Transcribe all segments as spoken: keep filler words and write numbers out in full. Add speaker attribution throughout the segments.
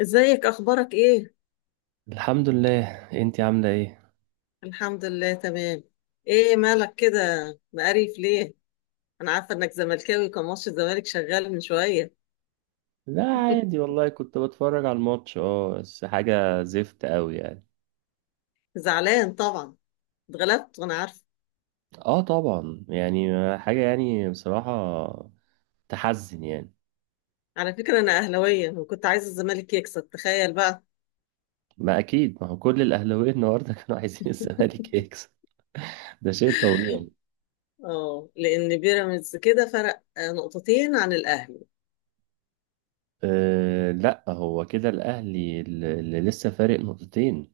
Speaker 1: ازيك، اخبارك ايه؟
Speaker 2: الحمد لله، انتي عاملة ايه؟
Speaker 1: الحمد لله تمام. ايه مالك كده؟ مقريف ليه؟ انا عارفه انك زملكاوي، كان ماتش الزمالك شغال من شويه.
Speaker 2: لا عادي والله، كنت بتفرج على الماتش، اه بس حاجة زفت قوي يعني.
Speaker 1: زعلان طبعا. اتغلبت وانا عارفه.
Speaker 2: اه طبعا يعني، حاجة يعني بصراحة تحزن يعني.
Speaker 1: على فكره انا اهلاويه وكنت عايزه الزمالك يكسب، تخيل بقى.
Speaker 2: ما اكيد، ما هو كل الاهلاويه النهارده كانوا عايزين الزمالك يكسب. ده شيء طبيعي.
Speaker 1: اه، لان بيراميدز كده فرق آه، نقطتين عن الاهلي.
Speaker 2: أه لا، هو كده الاهلي اللي اللي لسه فارق نقطتين.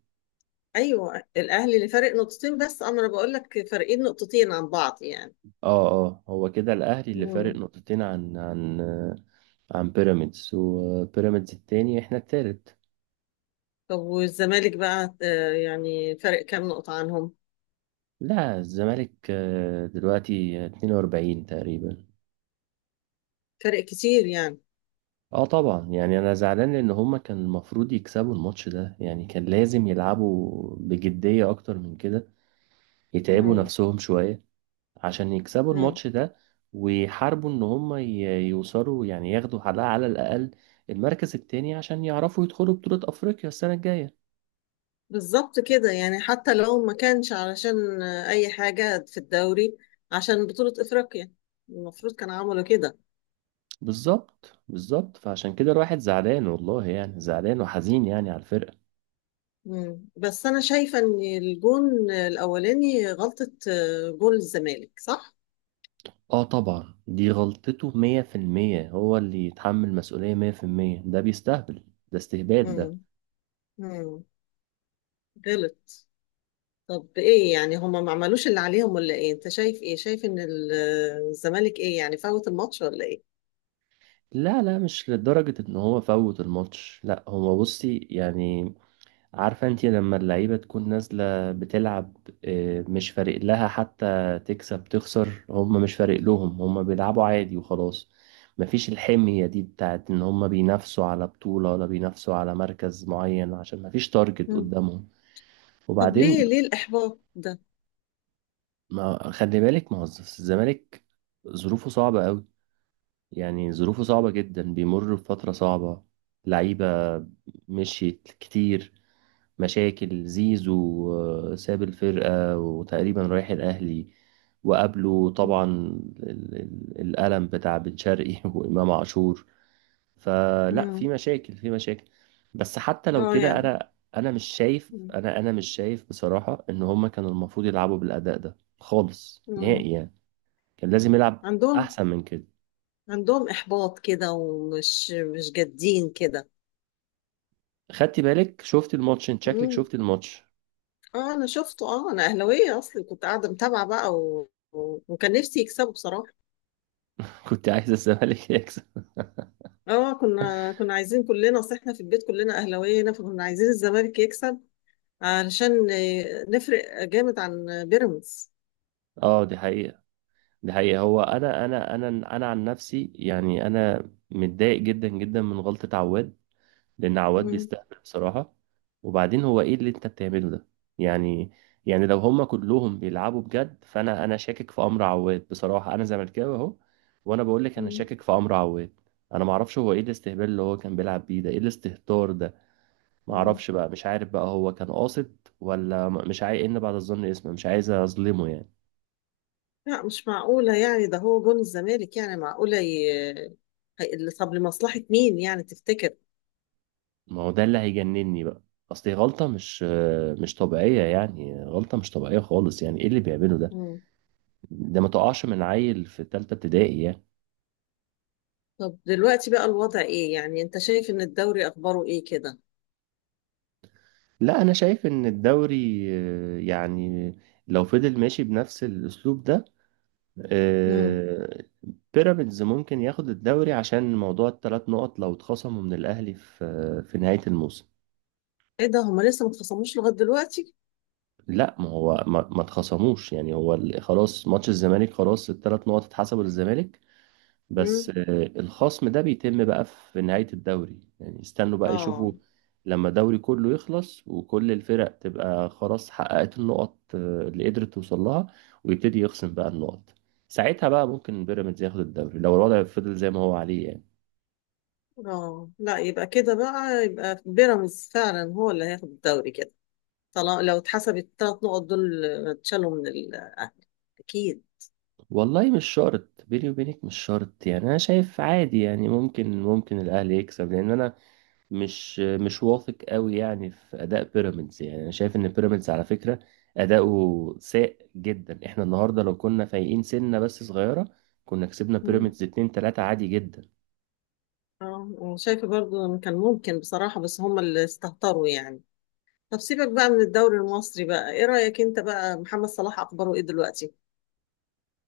Speaker 1: ايوه الاهلي اللي فارق نقطتين، بس اما انا بقول لك فارقين نقطتين عن بعض يعني.
Speaker 2: اه اه هو كده الاهلي اللي فارق
Speaker 1: مم.
Speaker 2: نقطتين عن عن آه، عن بيراميدز، وبيراميدز التاني، احنا التالت.
Speaker 1: طب والزمالك بقى آه، يعني فرق كام نقطه عنهم؟
Speaker 2: لا الزمالك آه، دلوقتي اتنين واربعين تقريبا.
Speaker 1: فرق كتير يعني.
Speaker 2: اه طبعا يعني، انا زعلان لان هما كان المفروض يكسبوا الماتش ده، يعني كان لازم يلعبوا بجدية اكتر من كده، يتعبوا
Speaker 1: مم.
Speaker 2: نفسهم شوية عشان يكسبوا
Speaker 1: مم.
Speaker 2: الماتش ده، ويحاربوا ان هما ي- يوصلوا يعني، ياخدوا على على الاقل المركز التاني عشان يعرفوا يدخلوا بطولة افريقيا السنة الجاية.
Speaker 1: بالظبط كده، يعني حتى لو ما كانش علشان أي حاجة في الدوري، عشان بطولة إفريقيا، المفروض كان عملوا كده.
Speaker 2: بالظبط، بالظبط، فعشان كده الواحد زعلان والله يعني، زعلان وحزين يعني على الفرقة.
Speaker 1: مم. بس أنا شايفة إن الجون الأولاني غلطة، آه، جون الزمالك، صح؟
Speaker 2: اه طبعا، دي غلطته مية في المية، هو اللي يتحمل مسؤولية مية في المية، ده بيستهبل، ده استهبال ده.
Speaker 1: مم. مم. غلط. طب إيه، يعني هما ما عملوش اللي عليهم ولا إيه؟ أنت شايف إيه؟ شايف إن ال- آه، الزمالك إيه يعني، فوت الماتش ولا إيه؟
Speaker 2: لا لا، مش لدرجة ان هو فوت الماتش، لا هو بصي يعني، عارفة انتي لما اللعيبة تكون نازلة بتلعب، آه، مش فارق لها حتى تكسب تخسر، هم مش فارق لهم، هم بيلعبوا عادي وخلاص. مفيش الحمية دي بتاعت ان هم بينافسوا على بطولة ولا بينافسوا على مركز معين، عشان مفيش تارجت
Speaker 1: مم.
Speaker 2: قدامهم.
Speaker 1: طب ليه
Speaker 2: وبعدين،
Speaker 1: ليه الإحباط ده؟
Speaker 2: ما خلي بالك، ما هو الزمالك ظروفه صعبة قوي، يعني ظروفه صعبة جدا، بيمر بفترة صعبة. لعيبة مشيت كتير، مشاكل زيزو، آه، ساب الفرقة وتقريبا رايح الأهلي، وقابله
Speaker 1: مم.
Speaker 2: طبعا ال- ال- الألم بتاع بن شرقي وإمام عاشور. فلا، في
Speaker 1: مم.
Speaker 2: مشاكل، في مشاكل. بس حتى لو
Speaker 1: اه
Speaker 2: كده،
Speaker 1: يعني.
Speaker 2: أنا أنا مش شايف،
Speaker 1: مم.
Speaker 2: أنا أنا مش شايف بصراحة إن هما كانوا المفروض يلعبوا بالأداء ده خالص
Speaker 1: مم.
Speaker 2: نهائي يعني. كان لازم يلعب
Speaker 1: عندهم
Speaker 2: احسن من كده.
Speaker 1: عندهم إحباط كده، ومش مش جادين كده.
Speaker 2: خدتي بالك، شفت الماتش؟ انت شكلك
Speaker 1: مم.
Speaker 2: شفت الماتش.
Speaker 1: اه انا شفته، اه انا اهلاويه اصلي، كنت قاعده متابعه بقى و... و... وكان نفسي يكسبوا بصراحه.
Speaker 2: كنت عايز الزمالك يكسب.
Speaker 1: اه كنا كنا عايزين كلنا، اصل احنا في البيت كلنا اهلاويه هنا، فكنا عايزين الزمالك يكسب علشان آه، نفرق جامد عن بيراميدز.
Speaker 2: اه دي حقيقة، دي حقيقة. هو انا انا انا انا عن نفسي يعني، انا متضايق جدا جدا من غلطة عواد، لان عواد
Speaker 1: مم.
Speaker 2: بيستهبل بصراحة. وبعدين هو ايه اللي انت بتعمله ده يعني؟ يعني لو هما كلهم بيلعبوا بجد، فانا انا شاكك في امر عواد. بصراحة انا زملكاوي اهو، وانا بقول لك انا
Speaker 1: مم.
Speaker 2: شاكك في امر عواد. انا ما اعرفش هو ايه الاستهبال اللي هو كان بيلعب بيه ده، ايه الاستهتار ده. ما
Speaker 1: مم.
Speaker 2: اعرفش بقى، مش عارف بقى هو كان قاصد ولا م- مش عايز، ان بعد الظن اسمه، مش عايز اظلمه يعني.
Speaker 1: لا مش معقوله يعني، ده هو جون الزمالك، يعني معقوله ي... هي- طب لمصلحه مين يعني تفتكر؟
Speaker 2: ما هو ده اللي هيجنني بقى، اصل هي غلطة مش مش طبيعية يعني، غلطة مش طبيعية خالص يعني. ايه اللي بيعمله ده؟ ده ما تقعش من عيل في تالتة ابتدائي يعني.
Speaker 1: طب دلوقتي بقى الوضع ايه، يعني انت شايف ان الدوري اخباره ايه كده؟
Speaker 2: لا انا شايف ان الدوري آه، يعني لو فضل ماشي بنفس الاسلوب ده،
Speaker 1: امم
Speaker 2: آه، بيراميدز ممكن ياخد الدوري، عشان موضوع التلات نقط لو اتخصموا من الاهلي في في نهاية الموسم.
Speaker 1: ايه ده، هما لسه ما اتخصموش لغايه دلوقتي؟
Speaker 2: لا ما هو ما, ما اتخصموش يعني، هو ال- خلاص ماتش الزمالك خلاص، التلات نقط اتحسبوا للزمالك، بس
Speaker 1: امم
Speaker 2: آه، الخصم ده بيتم بقى في نهاية الدوري يعني، استنوا بقى يشوفوا
Speaker 1: اه
Speaker 2: لما الدوري كله يخلص، وكل الفرق تبقى خلاص حققت النقط آه، اللي قدرت توصل لها، ويبتدي يخصم بقى النقط. ساعتها بقى ممكن بيراميدز ياخد الدوري لو الوضع فضل زي ما هو عليه يعني.
Speaker 1: اه، لا يبقى كده بقى، يبقى بيراميدز فعلا هو اللي هياخد الدوري كده، طالما لو اتحسب الثلاث نقط دول اتشالوا من الاهلي، اكيد.
Speaker 2: والله مش شرط، بيني وبينك مش شرط يعني. انا شايف عادي يعني، ممكن، ممكن الاهلي يكسب، لان انا مش مش واثق قوي يعني في اداء بيراميدز. يعني انا شايف ان بيراميدز على فكره اداؤه سيء جدا. احنا النهارده لو كنا فايقين سنه بس صغيره كنا كسبنا
Speaker 1: مم.
Speaker 2: بيراميدز اتنين تلاتة عادي جدا.
Speaker 1: اه، وشايفه برضو إن كان ممكن بصراحه، بس هما اللي استهتروا يعني. طب سيبك بقى من الدوري المصري بقى، ايه رايك انت بقى، محمد صلاح اخباره ايه دلوقتي؟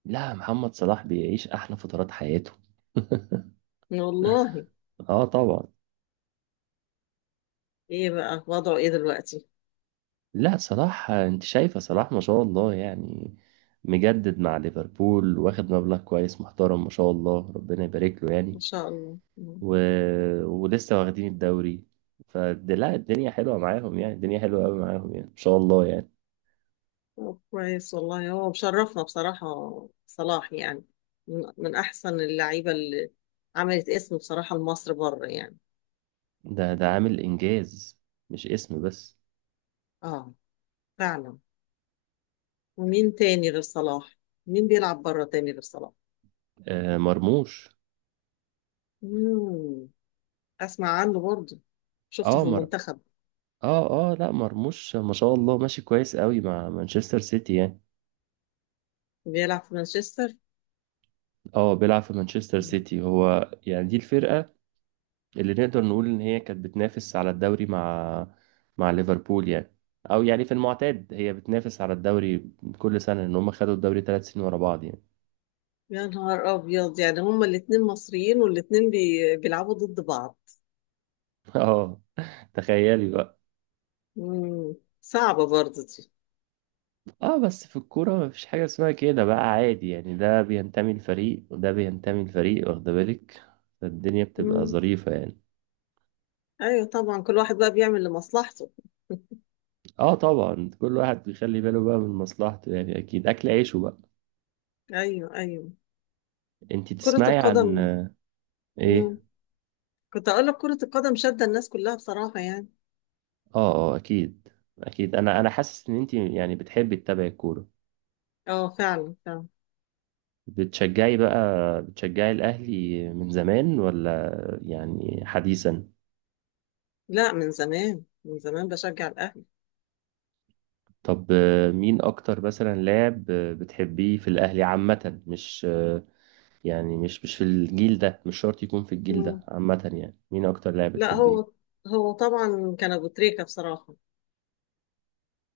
Speaker 2: لا محمد صلاح بيعيش احلى فترات حياته.
Speaker 1: والله.
Speaker 2: اه طبعا.
Speaker 1: ايه بقى وضعه ايه دلوقتي؟
Speaker 2: لا صلاح، انت شايفه صلاح ما شاء الله يعني، مجدد مع ليفربول، واخد مبلغ كويس محترم، ما شاء الله ربنا يبارك له
Speaker 1: ما
Speaker 2: يعني.
Speaker 1: شاء الله. مم.
Speaker 2: و... ولسه واخدين الدوري فد... لا، الدنيا حلوة معاهم يعني، الدنيا حلوة قوي معاهم يعني، إن شاء الله يعني.
Speaker 1: طب كويس والله، هو مشرفنا بصراحة، صلاح يعني، من, من أحسن اللعيبة اللي عملت اسم بصراحة لمصر بره يعني.
Speaker 2: ده ده عامل إنجاز، مش اسم بس.
Speaker 1: اه فعلا. ومين تاني غير صلاح؟ مين بيلعب بره تاني غير صلاح؟
Speaker 2: آه مرموش.
Speaker 1: مم. أسمع عنه برضه، شفته
Speaker 2: اه
Speaker 1: في
Speaker 2: مر
Speaker 1: المنتخب.
Speaker 2: اه اه لا مرموش ما شاء الله، ماشي كويس قوي مع مانشستر سيتي يعني.
Speaker 1: بيلعب في مانشستر.
Speaker 2: اه بيلعب في مانشستر
Speaker 1: مم.
Speaker 2: سيتي هو يعني، دي الفرقة اللي نقدر نقول ان هي كانت بتنافس على الدوري مع مع ليفربول يعني، او يعني في المعتاد هي بتنافس على الدوري كل سنة، ان هم خدوا الدوري تلات سنين ورا بعض يعني.
Speaker 1: يا نهار أبيض، يعني هما الاتنين مصريين والاتنين بي... بيلعبوا ضد بعض.
Speaker 2: اه، تخيلي بقى.
Speaker 1: مم. صعبة برضه دي.
Speaker 2: اه بس في الكورة مفيش حاجة اسمها كده بقى، عادي يعني، ده بينتمي لفريق وده بينتمي لفريق، واخدة بالك، فالدنيا بتبقى
Speaker 1: مم.
Speaker 2: ظريفة يعني.
Speaker 1: ايوه طبعا، كل واحد بقى بيعمل لمصلحته.
Speaker 2: اه طبعا، كل واحد بيخلي باله بقى من مصلحته يعني، اكيد اكل عيشه بقى.
Speaker 1: ايوه ايوه.
Speaker 2: انتي
Speaker 1: كرة
Speaker 2: تسمعي عن
Speaker 1: القدم.
Speaker 2: آه، ايه؟
Speaker 1: مم. كنت اقول لك كرة القدم شادة الناس كلها بصراحة يعني.
Speaker 2: اه اه اكيد، اكيد. انا انا حاسس ان انتي يعني بتحبي تتابعي الكورة،
Speaker 1: اه فعلا فعلا.
Speaker 2: بتشجعي بقى، بتشجعي الاهلي من زمان ولا يعني حديثا؟
Speaker 1: لا من زمان، من زمان بشجع الاهلي.
Speaker 2: طب آه، مين اكتر مثلا لاعب آه، بتحبيه في الاهلي عامة، مش آه، يعني، مش مش في الجيل ده، مش شرط يكون في الجيل ده،
Speaker 1: مم.
Speaker 2: عامة يعني مين اكتر لاعب
Speaker 1: لا
Speaker 2: بتحبيه.
Speaker 1: هو هو طبعا كان ابو تريكة بصراحة.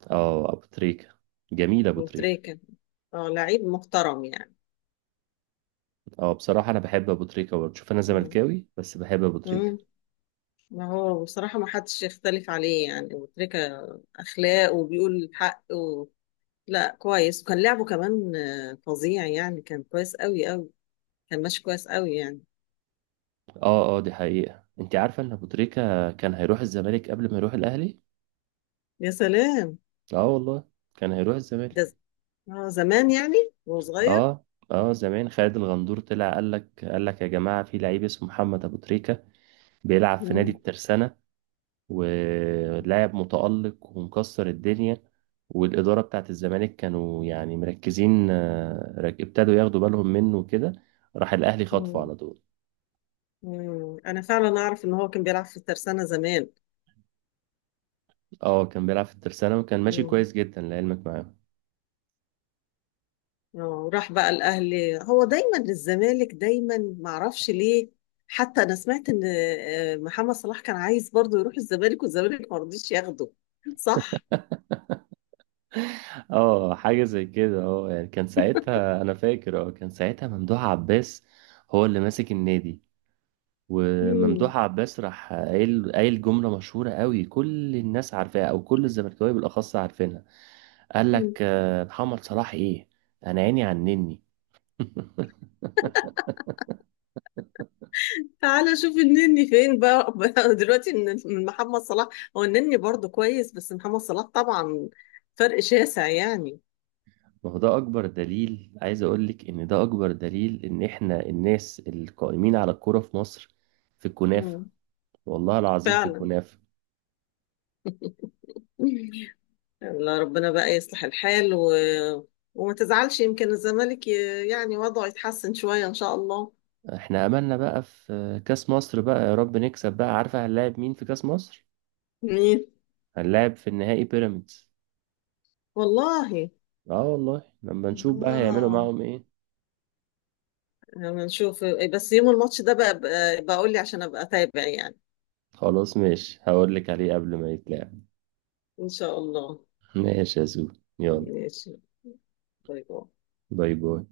Speaker 2: اه ابو تريكة، جميل ابو
Speaker 1: ابو
Speaker 2: تريكة.
Speaker 1: تريكة. اه لعيب محترم يعني.
Speaker 2: اه بصراحة انا بحب ابو تريكة برضه، شوف انا
Speaker 1: مم.
Speaker 2: زملكاوي بس بحب ابو تريكة.
Speaker 1: مم. ما هو بصراحة ما حدش يختلف عليه يعني، ابو تريكة اخلاق وبيقول الحق و... لا كويس، وكان لعبه كمان آه، فظيع يعني، كان كويس قوي قوي. كان ماشي كويس قوي يعني.
Speaker 2: اه اه دي حقيقة. انت عارفة ان ابو تريكة كان هيروح الزمالك قبل ما يروح الاهلي؟
Speaker 1: يا سلام.
Speaker 2: اه والله، كان هيروح
Speaker 1: ده
Speaker 2: الزمالك.
Speaker 1: ز- اه زمان يعني، وهو صغير.
Speaker 2: اه، اه زمان خالد الغندور طلع، قال لك قال لك يا جماعة في لعيب اسمه محمد ابو تريكة، بيلعب في نادي
Speaker 1: مم.
Speaker 2: الترسانة، ولاعب متألق ومكسر الدنيا. والإدارة بتاعت الزمالك كانوا يعني مركزين، آه، رك- ابتدوا ياخدوا بالهم منه وكده، راح الأهلي خطفه
Speaker 1: مم.
Speaker 2: على طول.
Speaker 1: مم. انا فعلا اعرف ان هو كان بيلعب في الترسانة زمان.
Speaker 2: اه كان بيلعب في الترسانة، وكان ماشي
Speaker 1: مم.
Speaker 2: كويس جدا لعلمك معاهم.
Speaker 1: اه وراح بقى الاهلي، هو دايما للزمالك دايما معرفش ليه. حتى انا سمعت ان آه، محمد صلاح كان عايز برضه يروح الزمالك والزمالك ما رضيش ياخده، صح.
Speaker 2: اه حاجة زي كده. اه يعني كان ساعتها، أنا فاكر اه، كان ساعتها ممدوح عباس هو اللي ماسك النادي.
Speaker 1: مم.
Speaker 2: وممدوح عباس راح قايل قايل جملة مشهورة قوي كل الناس عارفاها، أو كل الزملكاوية بالأخص عارفينها. قال لك آه، محمد صلاح ايه، انا عيني عنني.
Speaker 1: تعالى شوف النني فين بقى، بقى دلوقتي من من محمد صلاح. هو النني برضه كويس، بس محمد صلاح طبعا فرق شاسع يعني.
Speaker 2: ما هو ده اكبر دليل، عايز اقول لك ان ده اكبر دليل ان احنا الناس القائمين على الكوره في مصر في الكنافه،
Speaker 1: مم.
Speaker 2: والله العظيم في
Speaker 1: فعلا.
Speaker 2: الكنافه.
Speaker 1: الله ربنا بقى يصلح الحال و... وما تزعلش، يمكن الزمالك ي... يعني وضعه يتحسن شوية إن شاء الله.
Speaker 2: احنا املنا بقى في آه، كاس مصر بقى، يا رب نكسب بقى. عارفه هنلاعب مين في كاس مصر؟
Speaker 1: مين؟
Speaker 2: هنلاعب في النهائي بيراميدز.
Speaker 1: والله.
Speaker 2: اه والله، لما نشوف بقى هيعملوا
Speaker 1: آه
Speaker 2: معاهم ايه.
Speaker 1: لما نشوف بس يوم الماتش ده بقى بقى بقول لي عشان أبقى أتابع يعني.
Speaker 2: خلاص ماشي، هقول لك عليه قبل ما يتلعب.
Speaker 1: إن شاء الله.
Speaker 2: ماشي يا زو، يلا.
Speaker 1: ماشي. باي باي.
Speaker 2: باي باي.